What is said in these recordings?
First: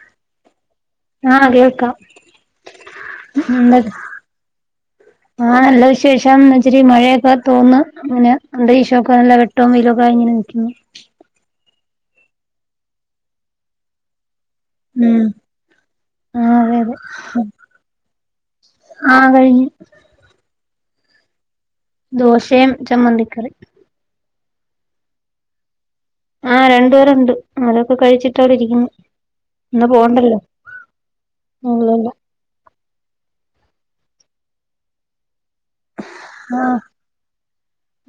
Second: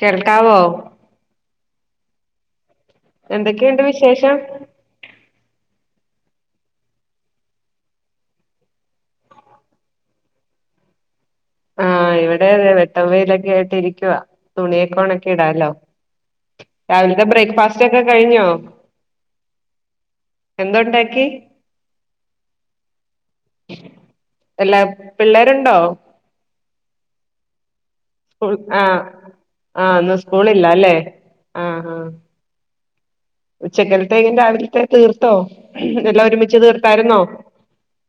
കേൾക്കാവോ ആ കേക്ക ന എന്തൊക്കെയുണ്ട് വിശേഷം ആ നല്ല ശേഷം ഇച്ചിരി മഴയൊക്കെ തോർന്ന് അങ്ങനെ അന്തരീക്ഷമൊക്കെ നല്ല വെട്ടവും വെയിലൊക്കെ ഇങ്ങനെ നി ക്കുന്നു ആ ഇവിടെ വെട്ട വയിലൊക്കെ ആയിട്ട് ഇരിക്കവാ ഉം തുണിയക്കോണൊക്കെ ഇടാലോ ആഹ് അതെ അതെ രാവിലത്തെ ബ്രേക്ക്ഫാസ്റ്റ് ഒക്കെ കഴിഞ്ഞോ കഴിഞ്ഞ് എന്തു ഉണ്ടാക്കി ദോശയും ചമ്മന്തിക്കറി അല്ല പിള്ളേരുണ്ടോ ആ രണ്ടു പേരുണ്ട് ആര സ്കൂൾ ആ ആ ഇന്ന് പോണ്ടല്ലോ സ്കൂളൾ ഇല്ല അല്ലേ ആ ആ ഇല്ലല്ല ഉച്ചക്കലത്തേക്കി രാവിലത്തെ തീർത്തോ എല്ലാം ഒരുമിച്ച് ആഹ് തീർത്തായിരുന്നോ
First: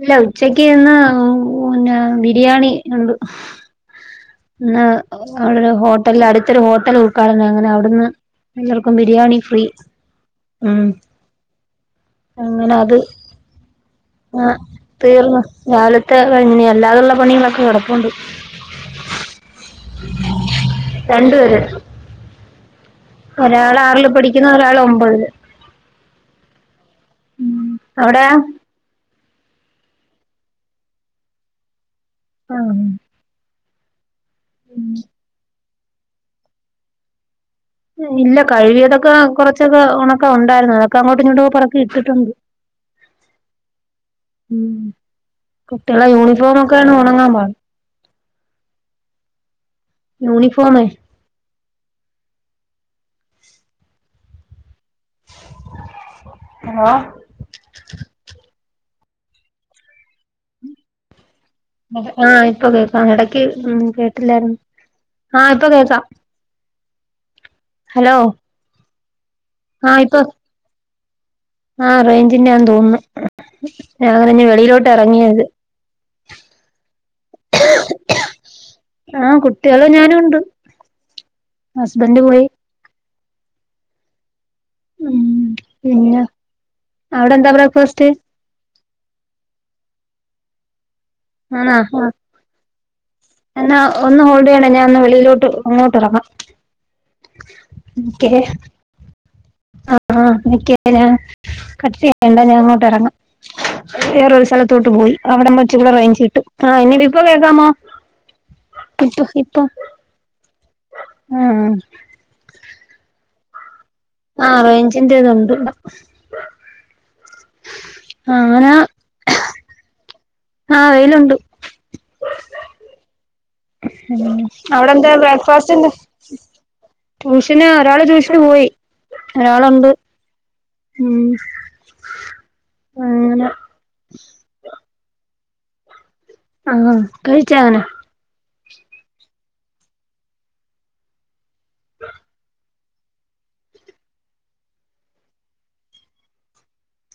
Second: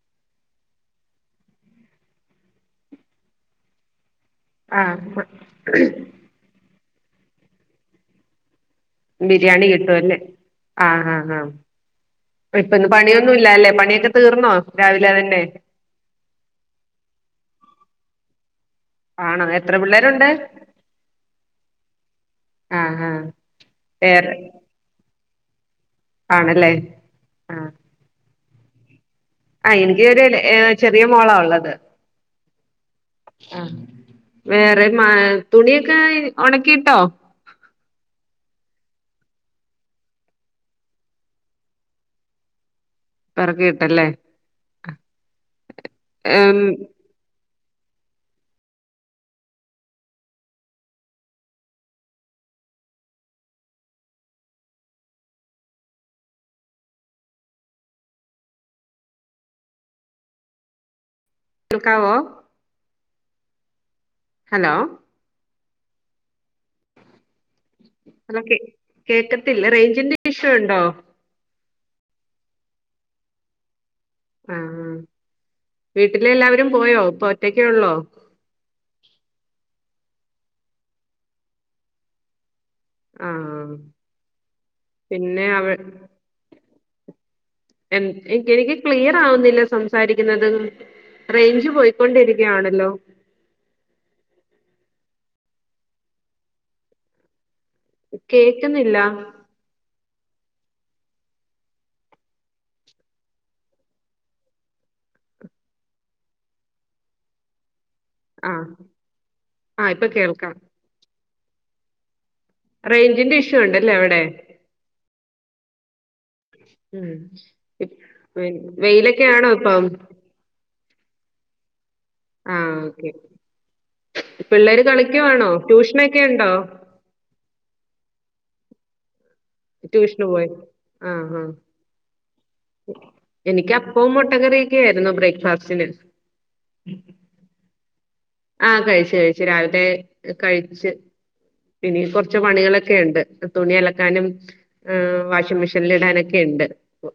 ഇല്ല ഉച്ചക്ക് ഇന്ന് പിന്നെ ബിരിയാണി ഉണ്ട് ഇ ആഹ് അവിടെരു ഹോട്ടല അടുത്തൊരു ഹോട്ടൽ ഉൽക്കാടന അങ്ങനെ അവിടുന്ന് എല്ലാർക്കും ഫ്രീ ബിരിയാണി കിട്ടുംല്ലേ ഉം ആ ആ ഹ ഇപ്പൊന്ന് പണിയൊന്നും ഇല്ല അല്ലേ പണിയൊക്കെ ആ തീർന്നോ രാവിലെ തീർന്ന തന്നെ രാവത്തെ കഴിഞ്ഞ അല്ലാതെുള്ള പണികളൊക്കെ കിടപ്പണ്ട് ആണോ എത്ര പിള്ളേരുണ്ട് ആഹ് ആഹ് ഒരാൾ ആറിൽ വേറെ പഠിക്കുന്നു ഒരാള് ഒമ്പതിൽ ആണല്ലേ ആ അവിടെയാ ആ എനിക്ക് ഒരു ഏ ചെറിയ മോളാ ഉള്ളത് ആ ആ വേറെ മ തുണിയൊക്കെ ഒണക്കിട്ടോ? ഇല്ല കഴുകിയതൊക്കെ കൊറച്ചൊക്കെ ഉണക്കം ഉണ്ടായിരുന്നു അതൊക്കെ അങ്ങോട്ട് ഇങ്ങോട്ട പുറക്ക ഇട്ടിട്ടുണ്ട്. പെറക്കിയിട്ടല്ലേ മ് കുട്ടികള യൂണിഫോമ ഏഹ് ഒക്കെ ആണ് ഒണങ്ങാൻ പണി യൂണിഫോമേ ഹ [inaudible] കേൾക്കാവോ ആ ഇപ്പൊ കേൾക്കാം ഇടക്ക് ഉ കേട്ടില്ലായിരുന്നു ഹലോ ആ ഇപ്പൊ കേക്കാം. ഹലോ ഹലേ കേക്കത്തില്ല റേഞ്ചിന്റെ ഇഷ്യു ഉണ്ടോ? ആ റേഞ്ചിന് ഞാൻ തോന്നുന്നു. ഞങ്ങ നിന്നെ വെളിയിലോട്ട് ആഹ് ഇറങ്ങിയത്. വീട്ടില് എല്ലാവരും പോയോ ഇപ്പൊ ഒറ്റക്കേ ഉള്ളോ ആ കുട്ടികള ഞാനും ഉണ്ട് ഹസ്ബന്റ് പോയി. ആഹ ഉം പിന്നെ അവ പിന്നെ അവിടെ എന്താ എൻ ബ്രക്ഫാസ്റ്റ് എനിക്ക് ക്ലിയർ ആവുന്നില്ല സംസാരിക്കുന്നത്. റേഞ്ച് ആണോ പോയിക്കൊണ്ടിരിക്കുകയാണല്ലോ എന്നാ ഒന്ന് ഹോൾഡ് ചെയ്യണ ഞാൻ ഒന്ന് വി ലോട്ട് അങ്ങോട്ട് ഇറങ്ങാം. കേക്കുന്നില്ല ആഹ ആ എക്ക ഞാൻ കട്ട ചെയണ്ട ഞാൻ അങ്ങോട്ട് ഇറങ്ങാം. വേറൊരു സ്ഥലത്തോട്ട് പോയി അവിടെ വച്ച കൂടെ കഴിച്ചിട്ട് ആ എന്നീട് ഇപ്പൊ കേൾക്കാമോ? ആഹ ഇപ്പൊ ആഹ ഇപ്പൊ കേൾക്കാം. ആഹ റേഞ്ചിന്റെ ഇഷ്യൂ ഉണ്ടല്ലേ അവിടെ ആഹ് റൈഞ്ചിന്തത് ഉണ്ട്. ഉ അങ്ങനെ വെയിലൊക്കൊണോ ഇപ്പ ആഹ വെയിലുണ്ട്. ആഹ ഓക്കെ പിള്ളേര് അവിടെ എന്താ കളിക്കുവാണോ ബ്രേക്ക്ഫാസ്റ്റിന് ട്യൂഷനൊക്കെ ഉണ്ടോ ട്യൂഷന് ഒരാള് ട്യൂഷന് പോയി. ഒരാളുണ്ട് ട്യൂഷന് പോയി ആഹ ഉം ആഹ അങ്ങനെ എനിക്ക് അപ്പ മുട്ടകറിയൊക്ക ആയിരുന്നു ബ്രേക്ക്ഫാസ്റ്റിന് ആഹ കഴിച്ചങ്ങനെ ആഹ കഴിച്ചു കഴിച്ചു രാവിലെ കഴിച്ച് ഇനികുറച്ച് പണികളൊക്കെ ക്കെ ഉണ്ട് തുണി അലക്കാനും വാഷിംഗ മെഷീനിൽ ഇടാനൊക്കെ ഉണ്ട്.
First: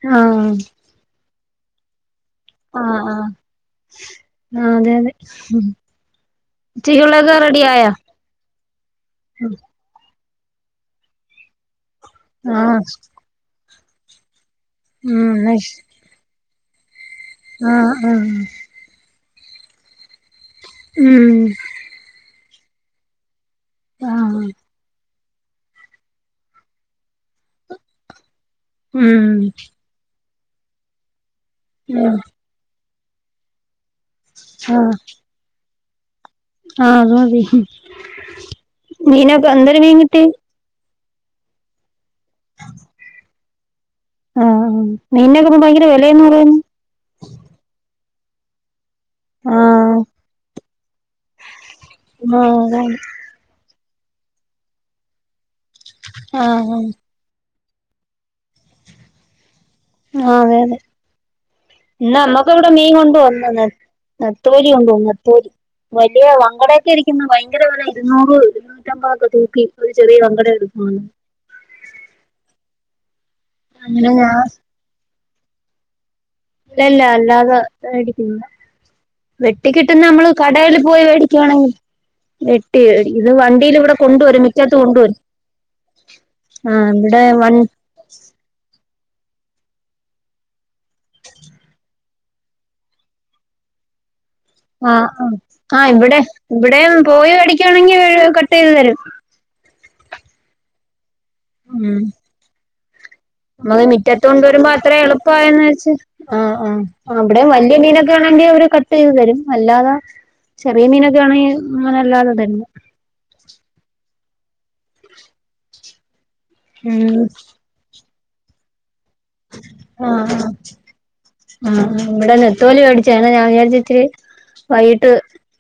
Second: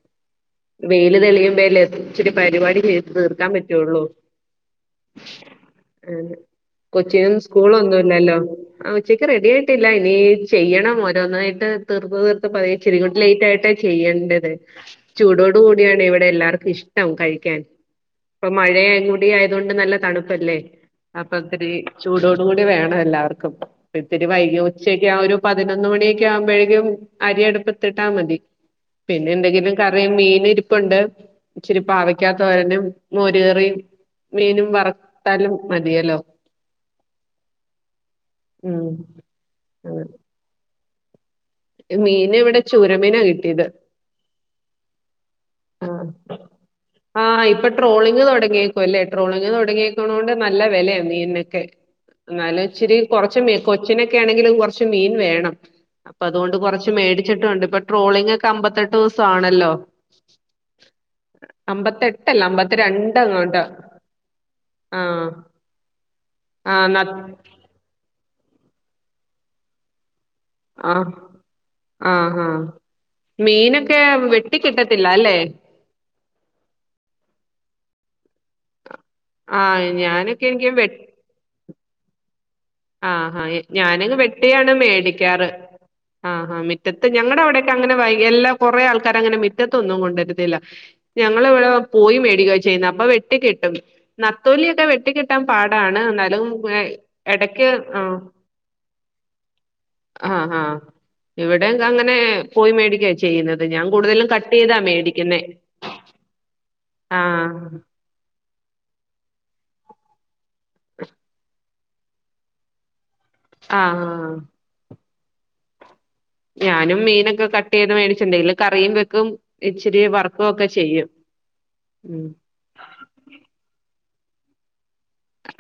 ആഹ് വെയില് തെളിയും വേല ഇച്ചരി പരിപാടി ആഹ് ചെയ്ത് ആഹ് തീർക്കാൻ പറ്റുള്ളൂ ആഹ് അതെ അതെ അ കൊച്ചിന്നും ഉച്ചക്കുള്ളതൊക്കെ റെഡി ആയോ സ്കൂളൊന്നുംല്ലല്ലോ ആ ഉച്ചയ്ക്ക് റെഡി ആയിട്ടില്ല ഇനി ചെയ്യണം ഓരോന്നായിട്ട് തീർത്ത് തീർത്ത് പറയ ആഹ് ചിരിങ്ങുട്ട് ലേറ്റ് ആയിട്ടാണ് ചെയ്യേണ്ടത്. ഉം ന്നാ ചൂടോട് ശ് കൂടിയാണ് ഇവിടെ എല്ലാർക്കും ഇഷ്ടം കഴിക്കാൻ ആഹ് ആഹ് ഇപ്പൊ മഴ ആയത് കൊണ്ട് നല്ല തണുപ്പല്ലേ ഉം അപ്പൊ ഇത്തിരി ചൂടോട കൂടി വേണം എല്ലാവർക്കും. ഇപ്പ ഇത്തിരി ആഹ് വൈക ഉച്ചക്കെ ആ ഒരു പതിനൊന്ന് മണിയൊക്കെ ആകുമ്പോഴേക്കും അരിയടുപ്പ് എത്തിട്ടാ മതി. ഉം പിന്നെ എന്തെങ്കിലും കറിയ മീൻ ഇരിപ്പുണ്ട് ഉം ആഹ് ഇച്ചിരിപ്പവയ്ക്കാത്തതോരനും. മോരുകറിയും മീനും വറത്താലും മതിയല്ലോ? ആഹ അത മതി ഉം മീനക്ക എന്തരും മീൻകിട്ടിയേ? മീൻ എവിടെ ചുരമീനാ കിട്ടിയത്. ആഹ ആ മീനൊക്ക്പോ ഭയങ്കര ആഹ് വിലയന്ന് പറയുന്നു. അങ്ങ തുടങ്ങിയ ട്രോളിങ് ആഹ് തുടങ്ങിയക്ണണ്ട് നല്ല വെലയാണ് മീനൊക്കെ ആഹ് എന്നാല അതാണ് ഇച്ചരി കുറച്ച് മീ കൊച്ചിനൊക്കെ ആണെങ്കിലും കൊറച്ച് മീൻ വേണം അപ്പൊ അതുകൊണ്ട് ആഹ് ആഹ് കൊറച്ച് മേടിച്ചിട്ടുംണ്ട്. ഇപ്പൊ ട്രോളിംഗ ഒക്കെഅമ്പത്തെട്ട് ദിവസ ആണല്ലോ ആ അതെ അതെ ഇന്ന അമ്പത്തെട്ടല്ല നമ്മക്ക് ഇവിടെ മീൻ അമ്പത്തിരണ്ട് കൊണ്ട് അങ്ങോട്ട് വന്നണ് നത്തോലി ഉണ്ടോ ആഹ് നത്തോലി വലിയ ആഹ് വങ്കടൊക്കെ ന ഇരിക്കുന്ന ഭയങ്കര പോല ഇരുന്നൂറ് ഇരുന്നൂറ്റാംഅമ്പതകെ തൂക്കി ഒരു ചെറിയ ആ എടുക്കുവാണ് ആ ആ മീനൊക്കെ അങ്ങനെ വെട്ടിക്കിട്ടത്തില്ല അല്ലേ ലഇല്ലല്ല അല്ലാതെ മേടിക്കുന്നു ആഹ് വെട്ടികിട്ടുന്ന നമ്മള് ഞാനൊക്കെ എനിക്ക് കടല്ല് വെ പോയി മേടിക്കുവാണെങ്കിൽ മേ ഇത് ആഹാ എ- വണ്ടിൽ ഇവിടെ കൊണ്ടുവരും മിറ്റത്ത് കൊണ്ടുവരും. ആഹ് ഹാ ആ മിറ്റത്ത് ഇവിടെ ഞങ്ങളടെ വൺ അവിടെക്കെ അങ്ങനെ വൈയ് എല്ലാ കുറെ ആൾ കറങ്ങനെ മറ്റത്തൊന്നും കൊണ്ടരത്തില്ല ഞങ്ങള് ഇവിടെ പോയി മേടിക്കോ ചെയ്യുന്നത് അപ്പം വെട്ടികിട്ടും. നത്തോലിയൊക്കെ ആ വെട്ടികിട്ടാൻ ആ പാടാണ് ഇവിടെ എന്നാലും ഇവിടെയും പോയി എടാ ക്ക് മേടിക്കുവാണെങ്കി ആ കട്ട് ചെയ്ത് തരും ആ ആ ഇവിടൊക്കെ ഉം അങ്ങനെ പോയി മേടിക്കാചെയ്യുന്നത് നമ്മള് ഞാൻ മിറ്റത്ത് കൂടുതലും കട്ട് കൊണ്ടുവരുമ്പോ ചെയ്താ അത്ര മേടിക്കുന്നേ എളുപ്പമായെന്ന് വെച്ച് ആ ആ അവിടെയും വലിയ ആഹ് മീനൊക്കെ ആണെങ്കി അവര് കട്ട് ചെയ്ത് തരും അല്ലാതെ ചെറിയ മീനൊക്കെ ആണെങ്കിൽ അങ്ങനെ അല്ലാതെ തരും ആഹ് ഞാനും ഉം മീനൊക്കെ കട്ട്ചെയ്ത് മേടിച്ചിണ്ടേൽ കറിയും വെക്കും ഇച്ചിരി ആ വറക്കും ആ ഒക്കെ ചെയ്യും ആ ഉം ഇവിടെ നേത്തോലി മേടിച്ചാണ് ഞാൻ വിചാരിച്ച് ഇത്തിരി വൈ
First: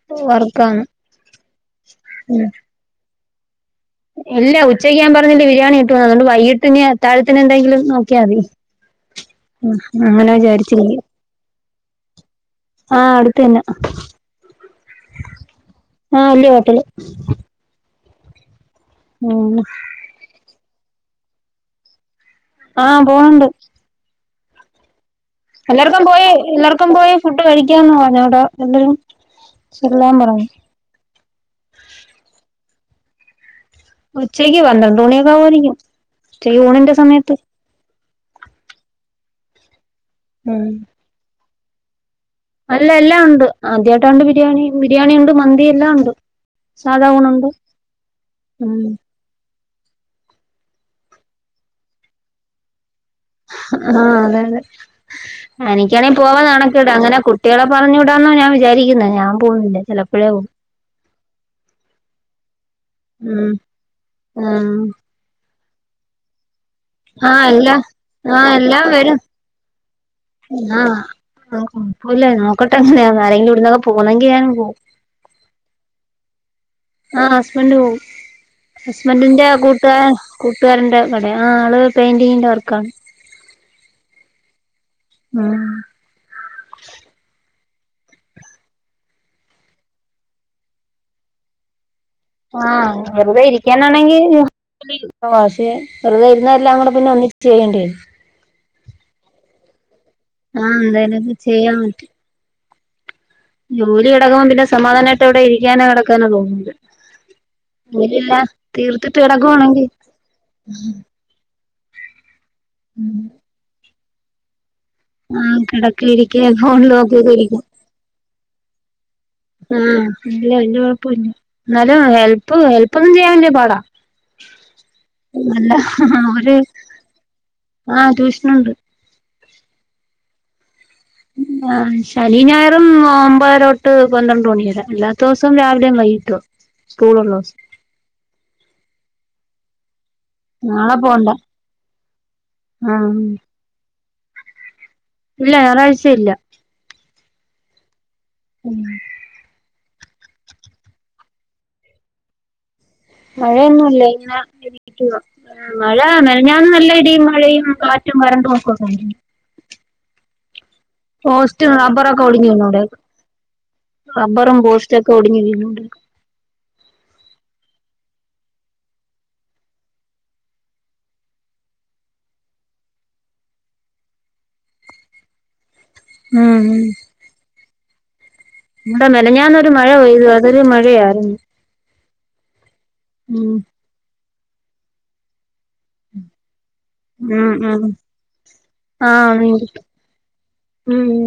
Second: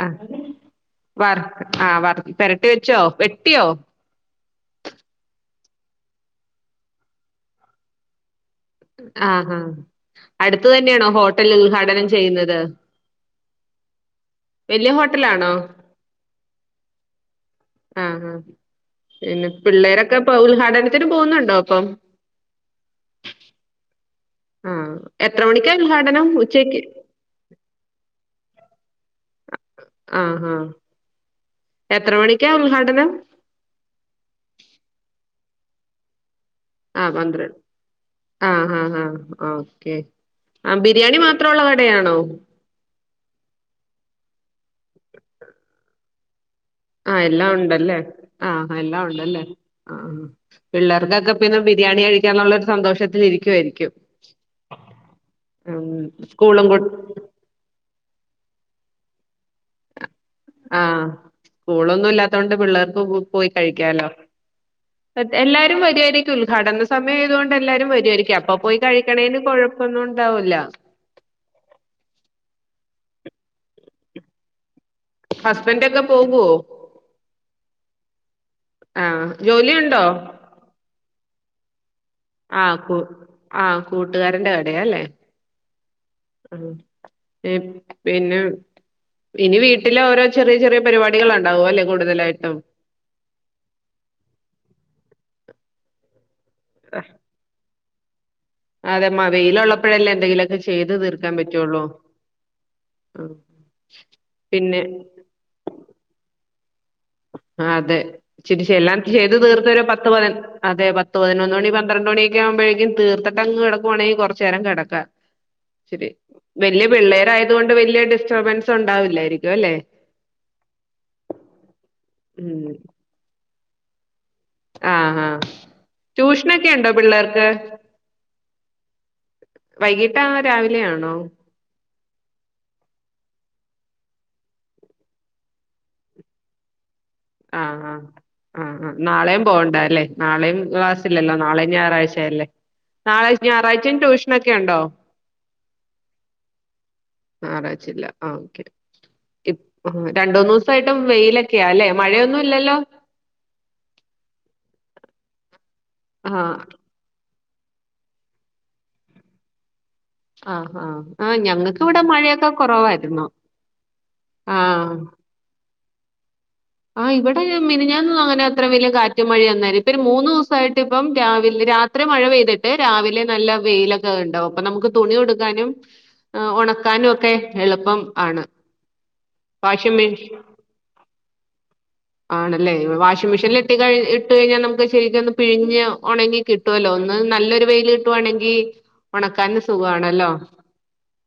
ആ വറ ആ വറ പെരട്ടി വെച്ചോ വെട്ടിയോ ഇല്ല ഉച്ചയ്ക്ക് ഞാൻ പറഞ്ഞില്ലേ ബിരിയാണി കിട്ടൂന്ന്‌ അതുകൊണ്ട് വൈകിട്ടിനി അത്താഴത്തിന് എന്തെങ്കിലും നോക്കിയാമതി ആഹ് ഹാ അടുത്ത് വിചാരിച്ചിരിക്ക തന്നെയണോ ഹോട്ടൽ ഉദ്ഘാടനം ചെയ്യുന്നത് ആ അടുത്തുതന്നാ വലിയ ഹോട്ടലാണോ ആ വല്യ ഹോട്ടല് ആ ആ പിന്നെ ഉം പിള്ളേരൊക്കെ ഇപ്പോ ഉദ്ഘാടനത്തിന് പോന്നുണ്ടോ അപ്പം ആ പോണുണ്ട് ആഹ് എല്ലാർക്കും പോയി എല്ലാർക്കും പോയി ഫുഡ് കഴിക്കാന്ന് പറഞ്ഞോടോ എല്ലാരും ചെല്ലാൻ പറഞ്ഞു ആഹാ എത്ര മണിക്കാ ഉദ്ഘാടനം ഉച്ചക്ക് പന്ത്രണ്ട് മണിയൊക്കെ ആവുവായിരിക്കും ഉച്ചയൂണിന്റെ സമയത്ത് ആഹ് ആഹ് ആഹ് ഓക്കേ ഉം ആ ബിരിയാണി മാത്രവുള്ള കടയാണോ അല്ല എല്ലാം ഉണ്ട് ആദ്യയിട്ടായോണ്ട് ബിരിയാണി ബിരിയാണി ഉണ്ട് മന്തി എല്ലാം ഉണ്ട് സാധാ ആ ഊണുണ്ട് എല്ലാം ഉണ്ടല്ലേ ആ ഉം എല്ലാം ഉണ്ടല്ലേ ആ പിള്ളേർക്കൊക്കെ പിന്നെ ബിരിയാണി കഴിക്കാനുള്ളരു സന്തോഷത്തിലിരിക്കുവാരിക്കും ആ അതെ അതെ ഉം എനിക്കാണെ സ്കൂളും പോവാൻനാണക്കേടാ അങ്ങനെ കുട്ടികളെ പറഞ്ഞു വിടാന്നാ ഞാൻ വിചാരിക്കുന്നേ ഞാൻ പോകുന്നില്ല ചില ആ സ്കൂളൊന്നും ഇല്ലാത്തോണ്ട് പിള്ളേർക്ക് ഉം പോയി കഴിക്കാലോ ഉം അതേ എല്ലാ രും വരുവായിരിക്കും ഉദ്ഘാടന ആഹ് സമയായതോണ്ട് എല്ലാം എല്ലാരും വരുവായിരിക്കും അപ്പപ്പോയി കഴിക്കണേന് കൊഴപ്പ എന്നാ [unintelligible] നോക്കട്ടെ എങ്ങനെയാ ആരെങ്കിലും ഇവിടുന്നൊക്കെ പോവുന്നെങ്കിൽ ഞാനും പോവും ഹസ്ബന്റൊക്കെ പോകുവോ ആ ഹസ്ബൻഡ് പോവും ആഹ് ഹസ്ബന്റിന്റെ ജോലിയുണ്ടോ കൂട്ടുകാരൻ കൂട്ടുകാരന്റെ കടയാ ആള് പെയിന്റിങ്ങിന്റെ ആ വർക്കാണ് കു ആ കൂട്ടുകാരന്റെ കടയാല്ലേ ഉം ആ ഇപ്പ് പിന്നെ ഇനി വീട്ടില് ഓരോ ചെറിയ ചെറിയ പരിപാടികൾ ഒണ്ടാകുവല്ലേ ആ വെറുതെ ഇരിക്കാനാണെങ്കിൽ ഓ പക്ഷെ വെറുതെ ഞാനെല്ലാം കൂടെ പിന്നെ ഒന്നിച്ച് ചെയ്യേണ്ടേ അതെ മ വെയിലോള്ളപ്പോഴല്ലേ എന്തെങ്കിലുവൊക്കെ ആഹ് ചെയ്ത് തീർക്കാൻ എന്തായാലൊക്കെ ചെയ്യാൻ പറ്റുവൊള്ളു പറ്റും ജോലി കിടക്കുമ്പോ പിന്നെ സമാധാനവായിട്ട് അവിടെ ഇരിക്കാനോ കിടക്കാനോ തോന്നൂല്ല ആ അതെ ചിരിച്ച് എല്ലാം തീർത്തിട്ട് ചെയ്ത് തീർത്തോരോ കിടക്കുവാണെങ്കി പത്ത് പതിന് അതെ പത്തു പതിനൊന്ന് മണി പന്ത്രണ്ട് മണി ആകുമ്പോഴേക്കും തീത്തിട്ടങ് കിടക്കവാണെ കുറച്ച് നേരം കിട ക്കാം ആഹ് കിടക്കെ ഇച്ചിരി ഇരിക്കെ വല്യ ഫോണില് നോക്കിയൊക്കെ പിള്ളേരായത് കൊണ്ട് വലിയ ഡിസ്റ്റർബൻസ് ഉണ്ടാവില്ല ആ ഇല്ല വല്യകൊഴപ്പവില്ല എന്നാലും ഹെല്പ് ഉം ഹെല്പ് ഒന്നും ചെയ്യാൻ വല്യ പാടാ ആ ആ നല്ല ഒര് ട്യൂഷനൊക്കെ ഉണ്ടോ പിള്ളേർക്ക് ആഹ് ട്യൂഷനൊണ്ട് വൈകിട്ടാണോ രാവിലെ ആണോ ശനീം ഞായറും ഒമ്പതരോട്ട് പന്ത്രണ്ട് മണി വരെ അല്ലാത്ത ദിവസം രാവിലേം വൈകിട്ടും ആ ആഹ് ആഹ് ആഹ് ആ നാളേം പോകണ്ടാ അല്ലേ നാളേം നാളെ പോണ്ട ക്ലാസ്സില്ലല്ലോ നാളേം ഞായറാഴ്ച അല്ലേ ആഹ് നാളെ ഞായറാഴ്ചയും ട്യൂഷനൊക്കെ ഒണ്ടോ ഇല്ല ഞായറാഴ്ച ഇല്ല ഞായറാഴ്ച്ച ഇല്ല ആ ഓക്കേ ഇപ്പ രണ്ടൂന്ന് ദിവസായിട്ടു വെയിലക്കയാ അല്ലെ മഴയൊന്നും ഇല്ലല്ലോ മഴയൊന്നും ഇല്ലേ ഇങ്ങന ഇരിക്കുന്നു ആ മഴമെനഞ്ഞാന്ന് നല്ല ഇടീം മ മഴയും കാറ്റും കരണ്ടും ഒക്ക പോയാരുന്നു ആ ഹാ ആ ഞങ്ങക്ക് ഇവിടെ ഒടിഞ്ഞ് മഴയൊക്കെ വീണു ഇവിടെയൊക്കെ കൊറവാരുന്നു റബ്ബറും പോസ്റ്റ് ഒക്കെ ഒടിഞ്ഞ് വീണൂണ്ട് ആ ഇവടെ ഈ മെനഞ്ഞാന്ന് അങ്ങനെ അത്ര വലിയ കാറ്റും മഴയും വന്നാര് ഇപ്പൊ ര് മൂന്ന് ദെവസായിട്ട് ഇപ്പം രാവിലെ രാത്രി മഴ പെയ്തിട്ട് രാവിലെ നല്ല വെയിലൊക്ക ഒണ്ടാവും അപ്പൊ നമുക്ക് തുണി കൊട്ക്കാനും ആ ഉം ഒണക്കാനും ഒക്കെ എളുപ്പം ആണ് ഇവട മെനഞ്ഞാന്നൊരു മഴ വാഷിംഗ് പെയ്തു മെഷീൻ അതൊരു മഴയാരുന്നു ആണല്ലേ വാഷിംഗ് മെഷീൻല് ഇട്ട് കഴി ഇട്ട് കഴിഞ്ഞാൽ നമുക്ക് ശരിക്കൊന്ന് പിഴിഞ്ഞാ ഒണങ്ങി കി കിട്ടോല്ലോ ഒന്ന് ഉം നല്ലൊരു ഉം വെയില് കിട്ടുവാണെങ്കി ആഹ് മീൻ ഒണക്കാനും കിട്ടും സുഖാണല്ലോ ഉം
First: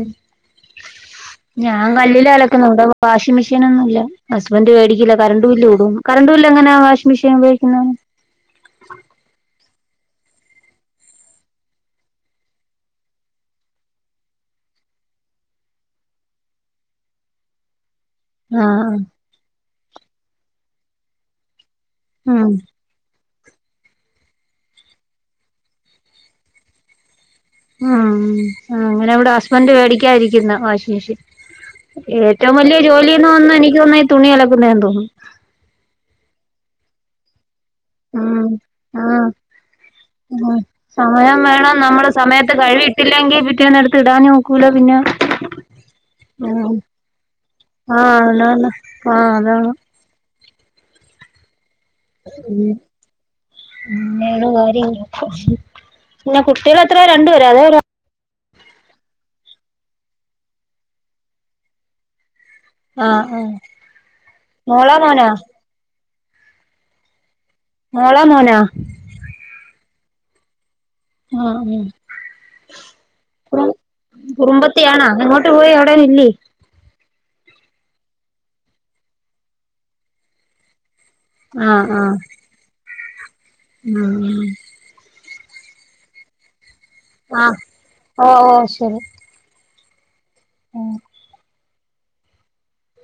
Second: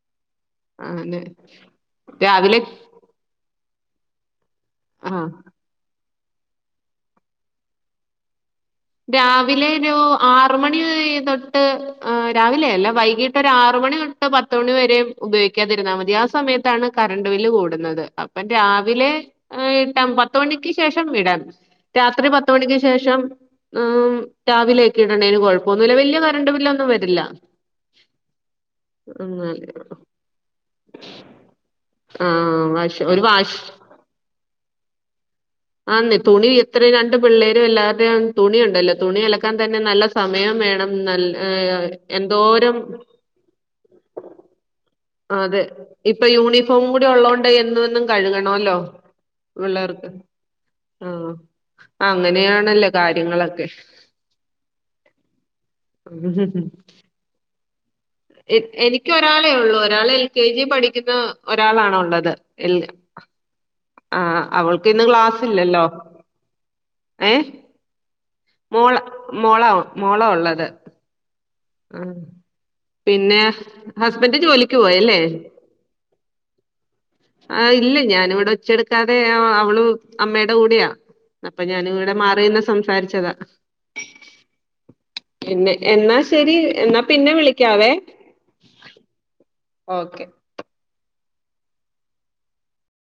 ഞാൻ കല്ലിലാ രാവിലെ അലക്കുന്നത് ഇവ്ട വാഷിംങ് മെഷീനൊന്നും ഇല്ല ഹസ്ബന്റ് വേടിക്കില്ല ആ കറണ്ട് ബില്ല് കൂടും. കറണ്ട് ബില്ല് എങ്ങനാ വാഷിംഗ് മെഷീൻ ഉപയോഗിക്കുന്ന രാവിലെ ഒരു ആറുമണി ആയതൊട്ട് ആ രാവിലെ അല്ല വൈകിട്ടൊരാറ്മണി തൊട്ട് പത്ത് മണിവ വരേം ഉപയോഗിക്കാതിരുന്നാ മതി ആ സമയത്താണ് കറണ്ട് ബില്ല് കൂടുന്നത് അപ്പം ആഹ് രാവിലെ ആയ്ട്ടം പത്ത് മണിക്ക് ശേഷം വിടാനാ രാത്രി ഉം പത്ത് മണിക്ക് ശേഷം മ് രാവിലെ ഒക്കെ ഇടണേന് കൊഴപ്പോന്നു ഇല്ല വലിയ കരണ്ട് ബില്ല് ഒന്നും വരില്ല ഉം ആഹ് അങ്ങനെ ഇവിടെ ഹസ്ബൻറ് വേടിക്കാതിരിക്കുന്ന് വാഷിംഗ് മെഷീൻ ഏറ്റവും ആഹ് വലിയ വാഷ് ഒരു ജോലീന്ന് വന്ന് വാഷ് എനിക്ക് തോന്ന്ന്ന് ഈ തുണി അലക്കുന്നെ എന്ന് തോന്നുന്നു ആന്നെ തുണി എത്രയും രണ്ട് പിള്ളേ ഇവര് എല്ലാരുടേം ഉം തുണി ഒണ്ടല്ലോ തുണി ആഹ് അലക്കാൻ തന്നെ നല്ല ഉം സമയം വേണം നൽ ആ യായ് എന്തോ കഴ്‌വി ഇട്ടില്ലങ്കി പിറ്റേന്ന് എട്ത്ത് ഇടാനും ഒക്കൂല പിന്നാ അതെ ഇപ്പൊ യൂണിഫോം കൂടി ഒള്ളോണ്ട് എന്നു എന്നും ആഹ് അതാണ് കഴുകണോല്ലോ ആഹ് അതാണ് പിള്ളേർക്ക് ആഹ് ഉം അങ്ങനെയാണല്ലോ കാര്യങ്ങളൊക്കെ പിന്നേട് ഓരേ [unintelligible] പിന്നെ കുട്ടികൾ എത്രയാ രണ്ടുപേരാ അതെ ഒരാ എ എനിക്ക് ഒരാളേ ഒള്ളൂ ഒരാൾ എൽ കെ ജി പഠിക്കുന്ന ഒരാളാണൊള്ളത് ആഹ് ആഹ് ആഹ് അവൾക്ക് മോളാ ഇന്ന് മോനാ ക്ലാസ് ഇല്ലല്ലോ ഏ മോളാ മോനാ മോള മോളാ ഒ മോളാ ഒള്ളത് ആഹ് ഊ പിന്നെ കുറു ഹസ്ബൻഡ് ജോലിക്ക് കുറുമ്പത്തി ആണാ എങ്ങോട്ട് പോയി അവിടേങ്ങ് ഇല്ലീ? ആ ഇല്ല ഞാന്‌വ്ടെ ഒച്ച എടുക്കാതെ ആ അവള് അമ്മയുടെ കൂടെയാ അപ്പ ഞാന് ആഹ് ഇവിടെ ആഹ് മാറി നിന്ന് സംസാരിച്ചതാ ആഹ് പിന്നെ എന്നാ ശെരി എന്നാ പിന്നെ ആഹ് വിളിക്കാവേ ഓ ഓ ശരി ഓക്കെ ഉം